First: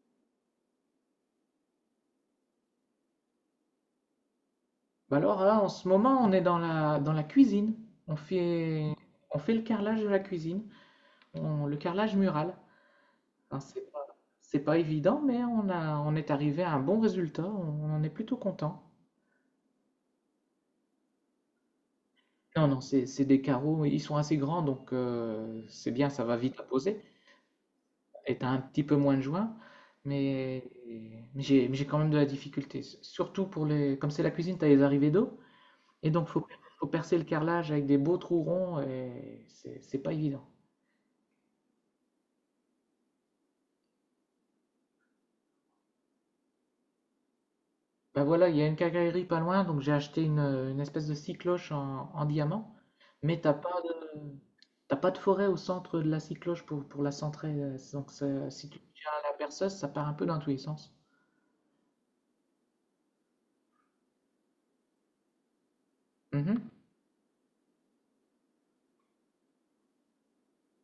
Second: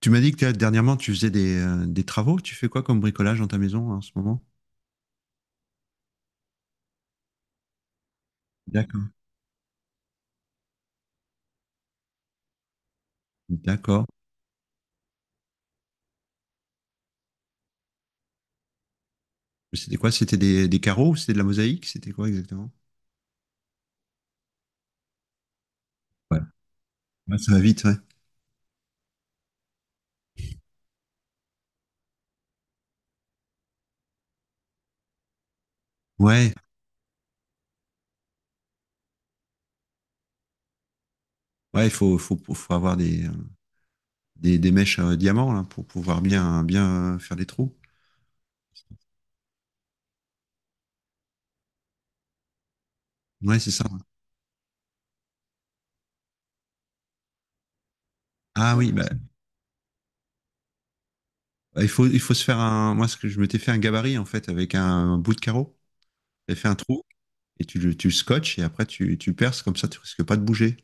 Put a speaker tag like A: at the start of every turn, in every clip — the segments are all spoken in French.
A: Tu m'as dit que dernièrement, tu faisais des travaux. Tu fais quoi comme bricolage dans ta maison en ce moment?
B: Bah alors là, en ce moment, on est dans la cuisine. On fait,
A: D'accord.
B: on fait le carrelage de la cuisine, le carrelage mural. Enfin,
A: D'accord.
B: c'est pas évident, mais on est arrivé à un bon résultat. On en est plutôt content.
A: C'était quoi? C'était des carreaux? C'était de la mosaïque? C'était quoi
B: Non,
A: exactement?
B: non, c'est des carreaux, ils sont assez grands, donc c'est bien, ça va
A: Ouais.
B: vite à poser.
A: Ouais, ça va vite, ouais.
B: Et t'as un petit peu moins de joints, mais, mais j'ai quand même de la difficulté. Surtout pour les, comme c'est la cuisine, t'as les arrivées d'eau, et donc
A: Ouais,
B: faut percer le carrelage avec des beaux trous ronds, et c'est pas évident.
A: ouais, il faut, faut avoir des mèches diamants là, pour pouvoir bien, bien faire des trous.
B: Bah voilà, il y a une quincaillerie pas loin, donc j'ai acheté une espèce de cycloche en diamant, mais
A: Ouais, c'est ça.
B: t'as pas de forêt au centre de la cycloche pour la centrer, donc si
A: Ah
B: tu
A: oui, bah,
B: tiens la perceuse, ça part un peu dans tous les sens.
A: bah, il faut se faire un. Moi, ce que je m'étais fait un gabarit en fait avec un bout de carreau. J'ai fait
B: Mhm.
A: un trou et tu le scotches et après tu perces comme ça, tu risques pas de bouger.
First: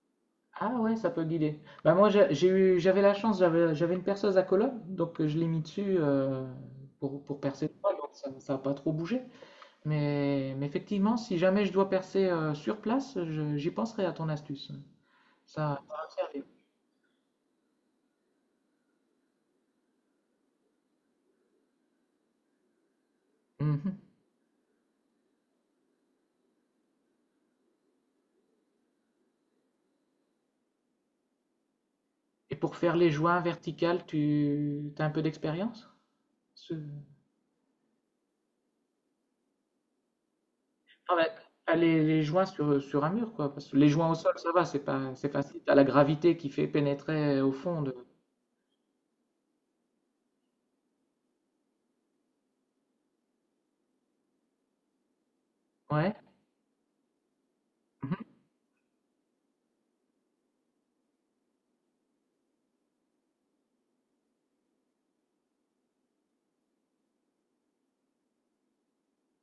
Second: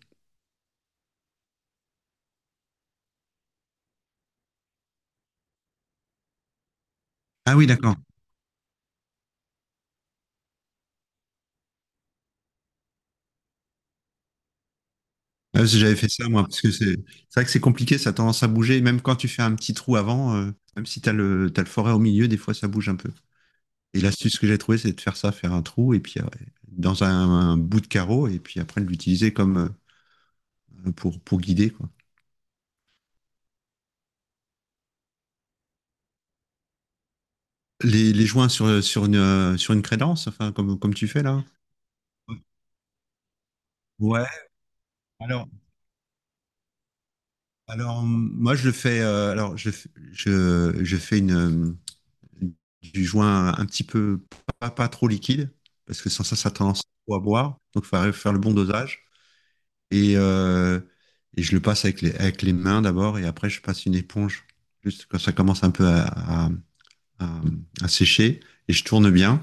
B: Ah ouais, ça peut guider. Bah moi j'avais la chance, j'avais une perceuse à colonne, donc je l'ai mis dessus pour
A: Ah oui,
B: percer le toit,
A: d'accord.
B: donc ça a pas trop bougé. Mais effectivement, si jamais je dois percer sur place, j'y penserai à ton astuce.
A: Ouais, si
B: Ça
A: j'avais
B: va
A: fait
B: me
A: ça, moi,
B: servir.
A: parce que c'est vrai que c'est compliqué, ça a tendance à bouger. Et même quand tu fais un petit trou avant, même si t'as le forêt au milieu, des fois ça bouge un peu.
B: Mhm.
A: Et l'astuce que j'ai trouvée, c'est de faire ça, faire un trou, et puis dans un bout de carreau, et puis après de l'utiliser comme pour guider, quoi.
B: Et pour faire les joints verticales, tu as un peu d'expérience? Ce-
A: Les joints sur une crédence, enfin, comme, comme tu
B: Enfin,
A: fais
B: ouais,
A: là.
B: pas les, les joints sur un mur, quoi. Parce que les joints au
A: Ouais,
B: sol, ça va, c'est pas, c'est
A: alors,
B: facile. T'as la gravité qui fait pénétrer au fond de…
A: alors moi je le fais, alors je fais une, du joint un petit peu pas trop liquide, parce que
B: Ouais.
A: sans ça, ça a tendance à boire. Donc, il faut
B: Mhm.
A: faire le bon dosage. Et, euh, et je le passe avec les mains d'abord, et après, je passe une éponge, juste quand ça commence un peu à, à sécher, et je tourne bien.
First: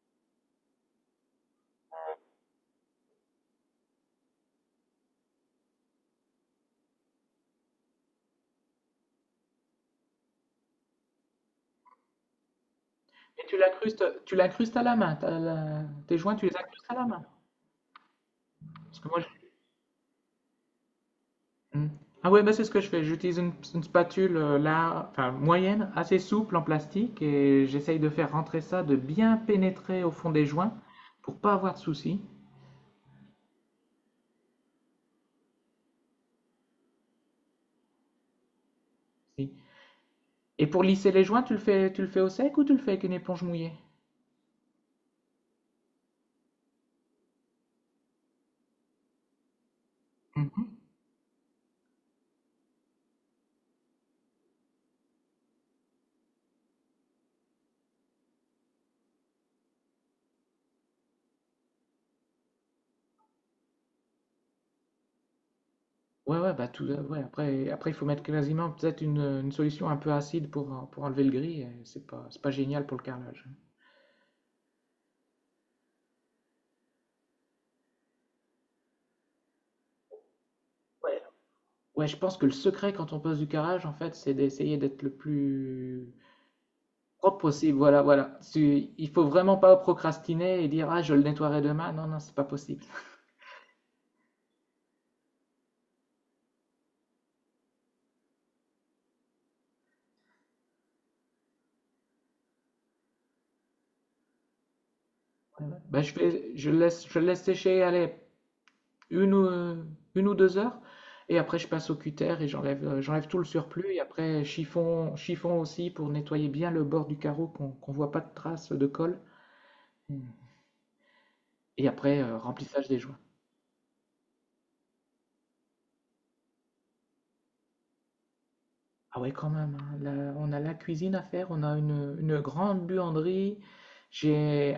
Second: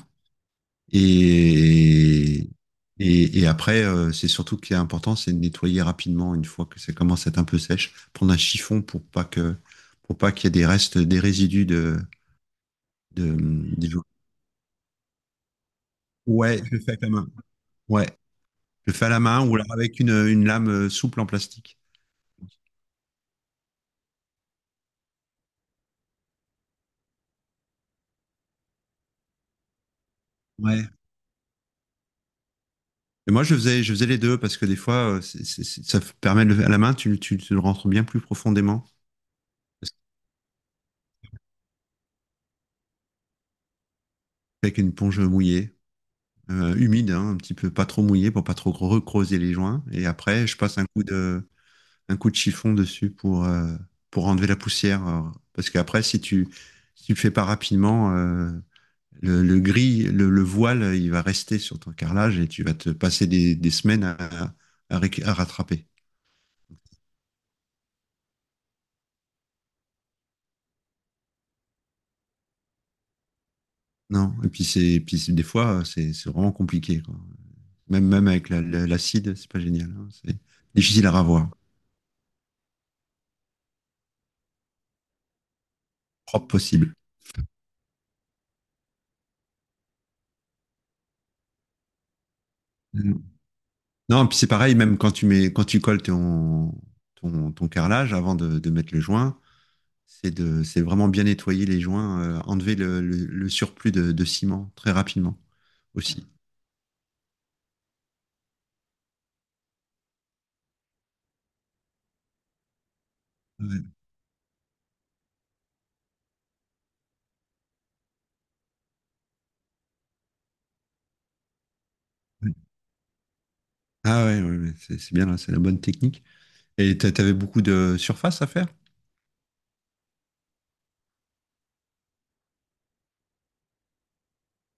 A: Et, et après, c'est surtout ce qui est important, c'est de nettoyer rapidement une fois que ça commence à être un peu sèche. Prendre un chiffon pour pas qu'il y ait des restes, des résidus
B: Et
A: de, des…
B: tu l'incrustes à la main. Tes joints, tu les
A: Ouais, je le
B: incrustes
A: fais
B: à
A: avec
B: la
A: la
B: main.
A: main. Ouais, je le
B: Parce
A: fais
B: que
A: à
B: moi,
A: la main ou alors avec une lame souple en plastique.
B: Mhm. Ah ouais, bah c'est ce que je fais. J'utilise une spatule là, enfin moyenne, assez souple en plastique, et j'essaye de faire rentrer ça, de bien pénétrer au fond des joints
A: Ouais.
B: pour pas avoir de soucis.
A: Et moi, je faisais les deux parce que des fois, ça permet à la main, tu le rentres bien plus profondément.
B: Si.
A: Parce que…
B: Et pour lisser les joints, tu le fais au sec ou tu le fais avec une éponge mouillée?
A: Avec une ponge mouillée, humide, hein, un petit peu pas trop mouillée pour pas trop recreuser les joints. Et après, je
B: Mhm.
A: passe un coup de chiffon dessus pour enlever la poussière. Parce qu'après, si tu le fais pas rapidement, le gris, voile, il va rester sur ton carrelage et tu vas te passer des semaines à rattraper.
B: Ouais, ouais, bah ouais, après, il faut mettre quasiment peut-être une solution un peu acide pour enlever le gris. Et c'est pas génial pour le carrelage.
A: Non, et puis c'est des fois c'est vraiment compliqué. Quoi. Même même avec l'acide, l'acide, c'est pas génial. Hein. C'est difficile à
B: Ouais.
A: ravoir,
B: Ouais, je pense que le secret quand on pose du carrelage, en fait, c'est d'essayer d'être le plus
A: propre possible.
B: propre possible. Voilà, voilà. Il faut vraiment pas procrastiner et dire, ah, je le nettoierai demain. Non, non, c'est pas possible.
A: Mm. Non, et puis c'est pareil, même quand tu mets, quand tu colles ton, ton carrelage avant mettre le joint, c'est de, c'est vraiment bien nettoyer les joints, enlever le surplus ciment très rapidement
B: Ouais, ouais. Bah,
A: aussi.
B: je le laisse sécher, allez, une ou, heu, une ou 2 heures et après je passe au cutter et j'enlève tout le
A: Ouais.
B: surplus, et après chiffon aussi pour nettoyer bien le bord du carreau qu'on voit pas de traces de colle. Mmh. Et après, remplissage des joints.
A: Ah ouais, ouais, ouais, c'est bien là, c'est la bonne technique. Et t'avais beaucoup de surface à faire?
B: Ah ouais quand même, hein, là, on a la cuisine à faire, on a une grande buanderie, j'ai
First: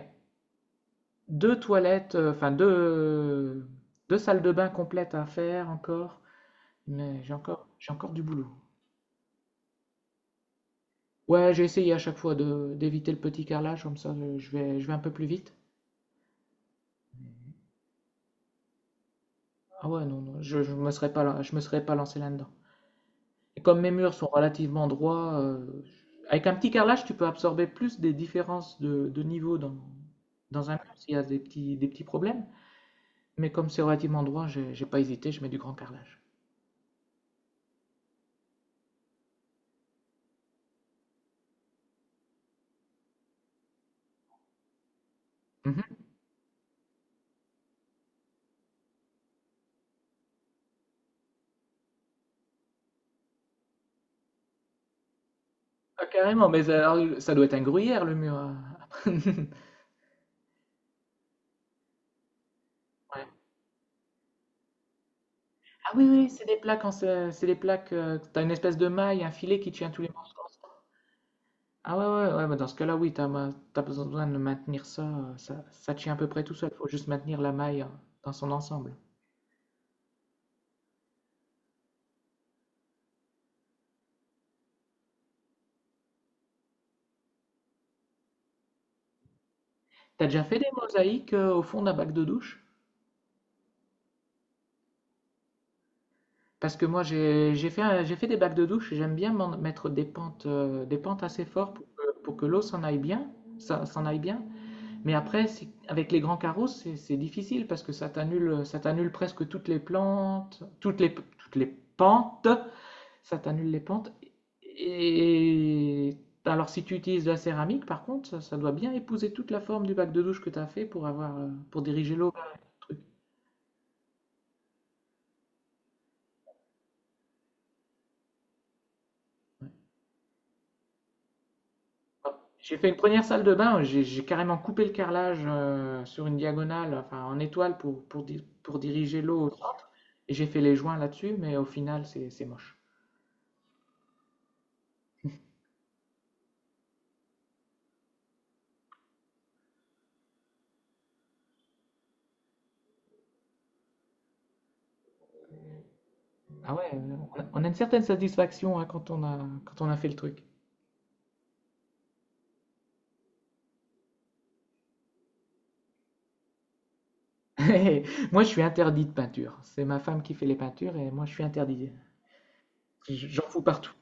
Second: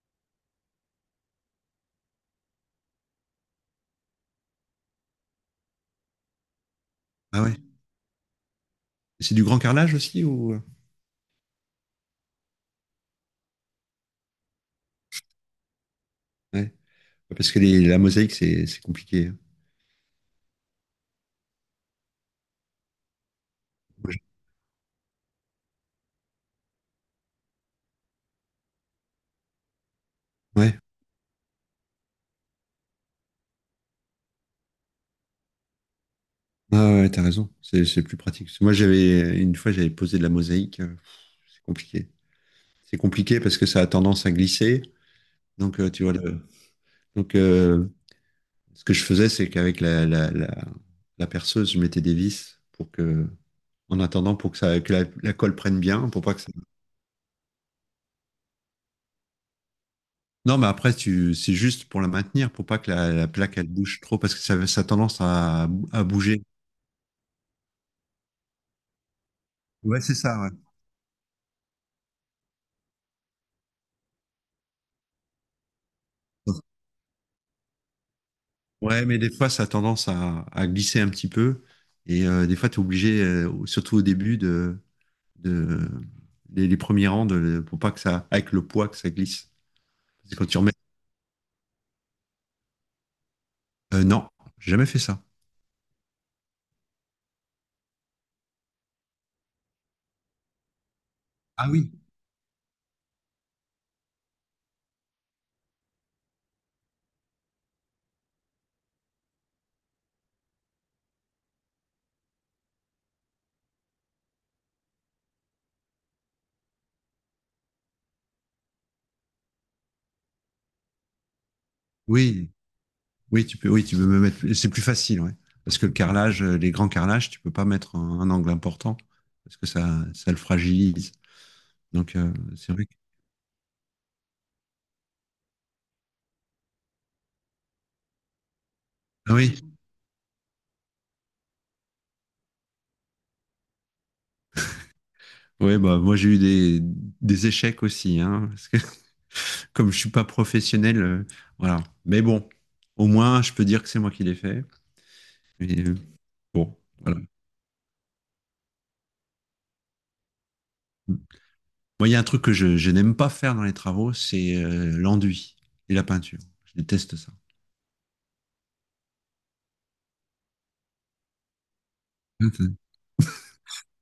B: 2 toilettes, enfin 2 salles de bain complètes à faire encore, mais
A: Ah ouais.
B: j'ai encore du boulot.
A: C'est du grand carrelage aussi ou…
B: Ouais, j'ai essayé à chaque fois de d'éviter le petit carrelage comme ça, je vais un peu plus vite.
A: Ouais. Parce que la mosaïque, c'est compliqué, hein.
B: Ah ouais, non, non, je me serais pas, je me serais pas lancé là-dedans. Et comme mes murs
A: Ouais.
B: sont relativement droits, avec un petit carrelage, tu peux absorber plus des différences de niveau dans un
A: Ouais,
B: mur s'il y a des petits problèmes. Mais comme c'est relativement droit, j'ai pas hésité, je mets du grand carrelage.
A: ah ouais, ouais, t'as raison. C'est plus pratique. Parce que moi, j'avais une fois, j'avais posé de la mosaïque. C'est compliqué. C'est compliqué parce que ça a tendance à glisser. Donc,
B: Mhm.
A: tu vois, donc ce que je faisais, c'est qu'avec la perceuse, je mettais des vis pour que, en attendant, pour que ça, que la colle prenne
B: Ah,
A: bien, pour pas que
B: carrément,
A: ça…
B: mais ça doit être un gruyère le mur, hein.
A: Non, mais après, tu, c'est juste pour la maintenir, pour pas que
B: Ouais.
A: la plaque, elle bouge trop, parce que ça a tendance
B: Ah
A: à
B: oui, oui,
A: bouger.
B: c'est des plaques, c'est des plaques, t'as une espèce de maille, un filet qui tient tous
A: Ouais,
B: les
A: c'est
B: morceaux.
A: ça, ouais.
B: Ah ouais, ouais, ouais, bah dans ce cas-là, oui, t'as besoin de maintenir ça, ça tient à peu près tout seul, faut juste maintenir la maille dans son ensemble.
A: Ouais, mais des fois, ça a tendance à glisser un petit peu. Et des fois, tu es obligé, surtout au début, de, les premiers rangs, de, pour pas que ça, avec le poids, que ça glisse.
B: T'as
A: C'est
B: déjà
A: quand tu
B: fait des
A: remets.
B: mosaïques au fond d'un bac de douche?
A: Non, j'ai jamais fait ça.
B: Parce que moi, j'ai fait, j'ai fait des bacs de douche, et j'aime bien mettre des pentes assez
A: Ah
B: fortes
A: oui.
B: pour que l'eau s'en aille bien, s'en aille bien. Mais après, avec les grands carreaux, c'est difficile parce que ça t'annule presque toutes les plantes, toutes les pentes. Ça t'annule les pentes. Et alors, si tu utilises de la céramique, par contre, ça doit bien épouser toute la forme du bac de douche que tu as fait pour avoir, pour diriger l'eau vers
A: Oui,
B: le truc.
A: oui, tu peux me mettre. C'est plus facile, ouais. Parce que le carrelage, les grands carrelages, tu peux pas mettre un angle important, parce que
B: Ouais.
A: ça le fragilise. Donc, c'est
B: J'ai
A: vrai
B: fait
A: que-
B: une première salle de bain, j'ai carrément coupé le carrelage sur une diagonale, enfin en étoile pour diriger
A: Ah
B: l'eau au
A: oui,
B: centre, et j'ai fait les joints là-dessus, mais au final c'est moche.
A: ouais, bah, moi j'ai eu des échecs aussi, hein, parce que comme je suis pas professionnel, voilà. Mais bon, au moins je peux dire que c'est moi qui l'ai fait. Mais,
B: Ah
A: bon,
B: ouais,
A: voilà.
B: on a une certaine satisfaction hein, quand on a fait le truc.
A: Moi, il y a un truc que je n'aime pas faire dans les travaux, c'est l'enduit et la peinture. Je déteste ça.
B: Moi je suis interdit de peinture, c'est ma femme qui fait les peintures et moi je suis interdit.
A: Ok.
B: J'en fous partout.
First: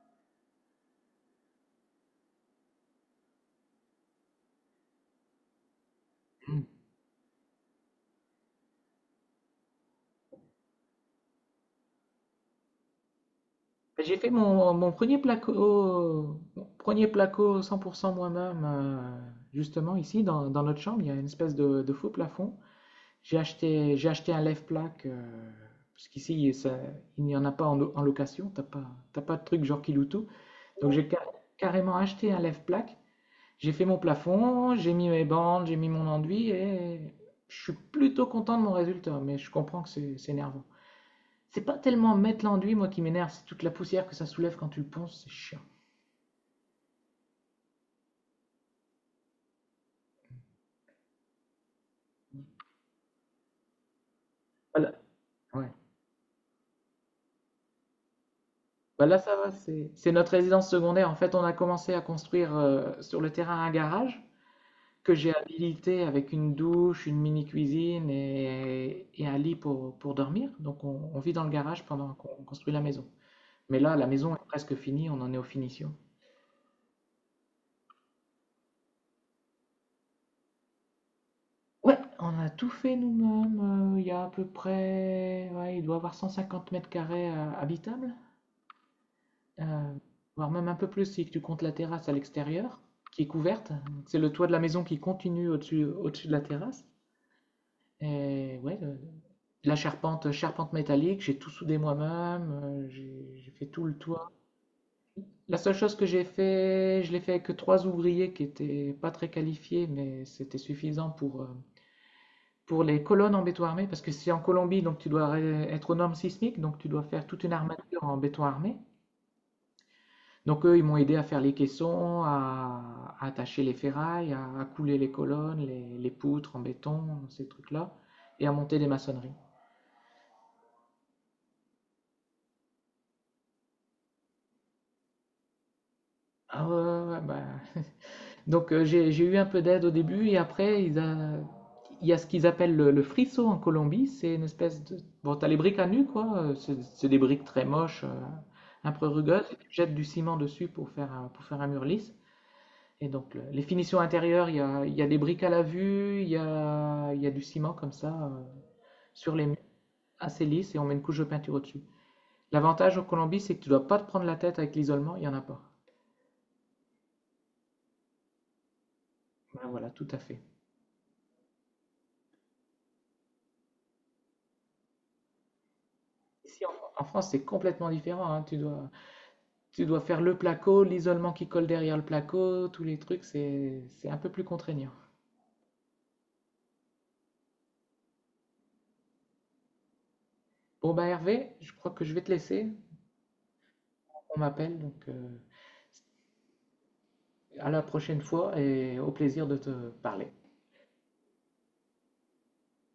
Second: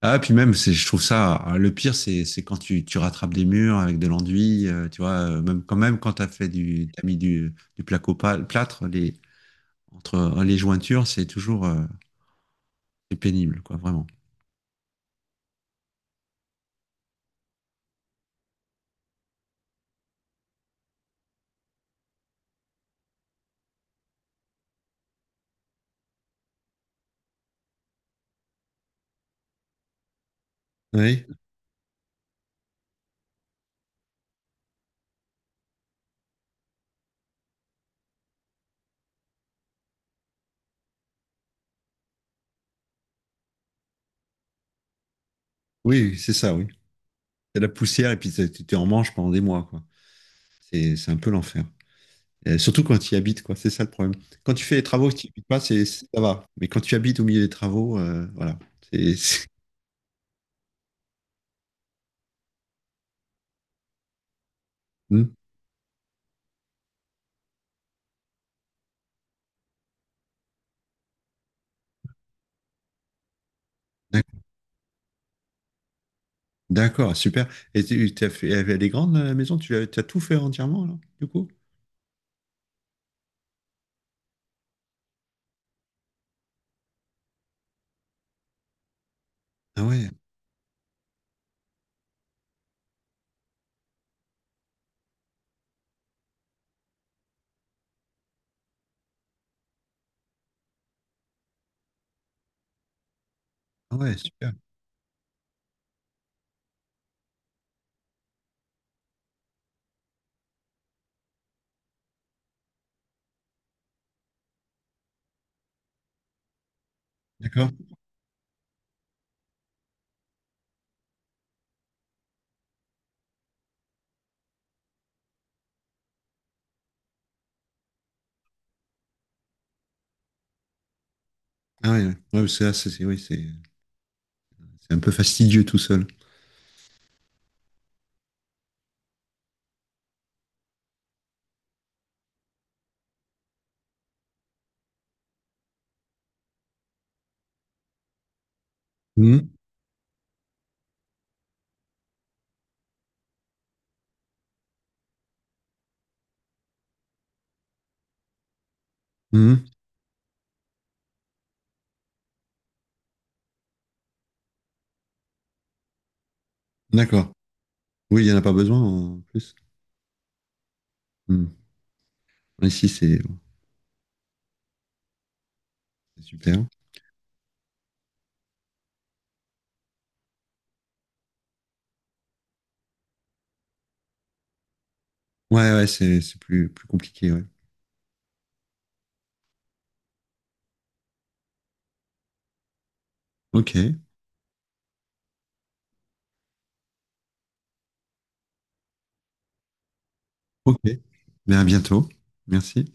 A: Ah, puis même, c'est, je trouve ça, ah, le pire, c'est quand tu rattrapes des murs avec de l'enduit, tu vois, même quand t'as fait t'as mis du plâtre, les, entre les jointures, c'est toujours pénible, quoi, vraiment.
B: J'ai fait mon premier placo 100% moi-même, justement ici dans notre chambre. Il y a une espèce de faux plafond. J'ai acheté un lève-plaque, parce qu'ici il n'y en a pas en location. T'as pas de truc genre Kiloutou. Donc
A: Oui,
B: carrément acheté un lève-plaque. J'ai fait mon plafond, j'ai mis mes bandes, j'ai mis mon enduit et je suis plutôt content de mon résultat. Mais je comprends que c'est énervant. C'est pas tellement mettre l'enduit, moi, qui m'énerve, c'est toute la poussière que ça soulève quand tu le ponces, c'est chiant.
A: oui, c'est ça, oui. C'est la poussière et puis tu en manche pendant des mois, quoi. C'est un peu l'enfer. Et surtout quand tu y habites, quoi. C'est ça le problème. Quand tu fais les
B: Voilà.
A: travaux, si tu n'y habites pas,
B: Ouais.
A: c'est, ça va. Mais quand tu habites au milieu des travaux, voilà.
B: Bah là, ça
A: C'est-
B: va, c'est notre résidence secondaire. En fait, on a commencé à construire sur le terrain un garage que
A: Hmm.
B: j'ai habilité avec une douche, une mini-cuisine et un lit pour dormir. Donc, on vit dans le garage pendant qu'on construit la maison. Mais là, la maison est presque finie, on en est aux finitions.
A: D'accord, super. Et tu as fait, elle est grande, la maison? Tu as tout fait entièrement, alors, du coup?
B: Ouais, on a tout fait nous-mêmes. Euh, il y a à peu près, ouais, il doit y avoir 150 mètres carrés habitables.
A: Ah
B: Heu,
A: ouais,
B: voire même un peu plus si tu comptes la terrasse à l'extérieur, qui est couverte. C'est le toit de la maison qui continue au-dessus de la terrasse. Et ouais, le la charpente, charpente métallique, j'ai tout soudé moi-même, j'ai fait tout le
A: ah ouais,
B: toit.
A: super.
B: La seule chose que j'ai fait, je l'ai fait avec 3 ouvriers qui étaient pas très qualifiés, mais c'était suffisant pour les colonnes en béton armé parce que c'est en Colombie, donc tu dois ré être aux normes sismiques, donc tu dois faire toute une
A: D'accord.
B: armature en béton armé. Donc eux, ils m'ont aidé à faire les caissons, à attacher les ferrailles, à couler les colonnes, les poutres en béton, ces trucs-là, et à monter des maçonneries.
A: Ah ouais, ouais. Ouais, parce que là, c'est- oui, c'est un peu fastidieux tout seul.
B: Ah ouais, ouais, ouais, bah. Donc j'ai eu un peu d'aide au début, et après, il y a ce qu'ils appellent le frisson en Colombie, c'est une espèce de… Bon, t'as les briques à nu, quoi, c'est des briques très moches, un peu rugueuses,
A: Hmm.
B: et tu jettes du ciment dessus pour faire, pour faire un mur lisse. Et donc, les finitions intérieures, il y a des briques à la vue, il y a du ciment comme ça sur les murs,
A: Hmm.
B: assez lisse, et on met une couche de peinture au-dessus. L'avantage en Colombie, c'est que tu dois pas te prendre la tête avec l'isolement, il n'y en a pas.
A: D'accord. Oui, il n'y en a pas besoin en plus.
B: Ben voilà, tout à fait.
A: Hmm. Ici, c'est
B: Ici,
A: super.
B: en France, c'est complètement différent, hein. Tu dois faire le placo, l'isolement qui colle derrière le placo, tous les trucs, c'est un peu plus contraignant.
A: Ouais, ouais, c'est plus, plus compliqué. Ouais.
B: Bon, ben Hervé, je crois que je vais te laisser.
A: Ok,
B: On m'appelle, donc à la prochaine fois et au plaisir de te parler.
A: ok. Mais à bientôt. Merci.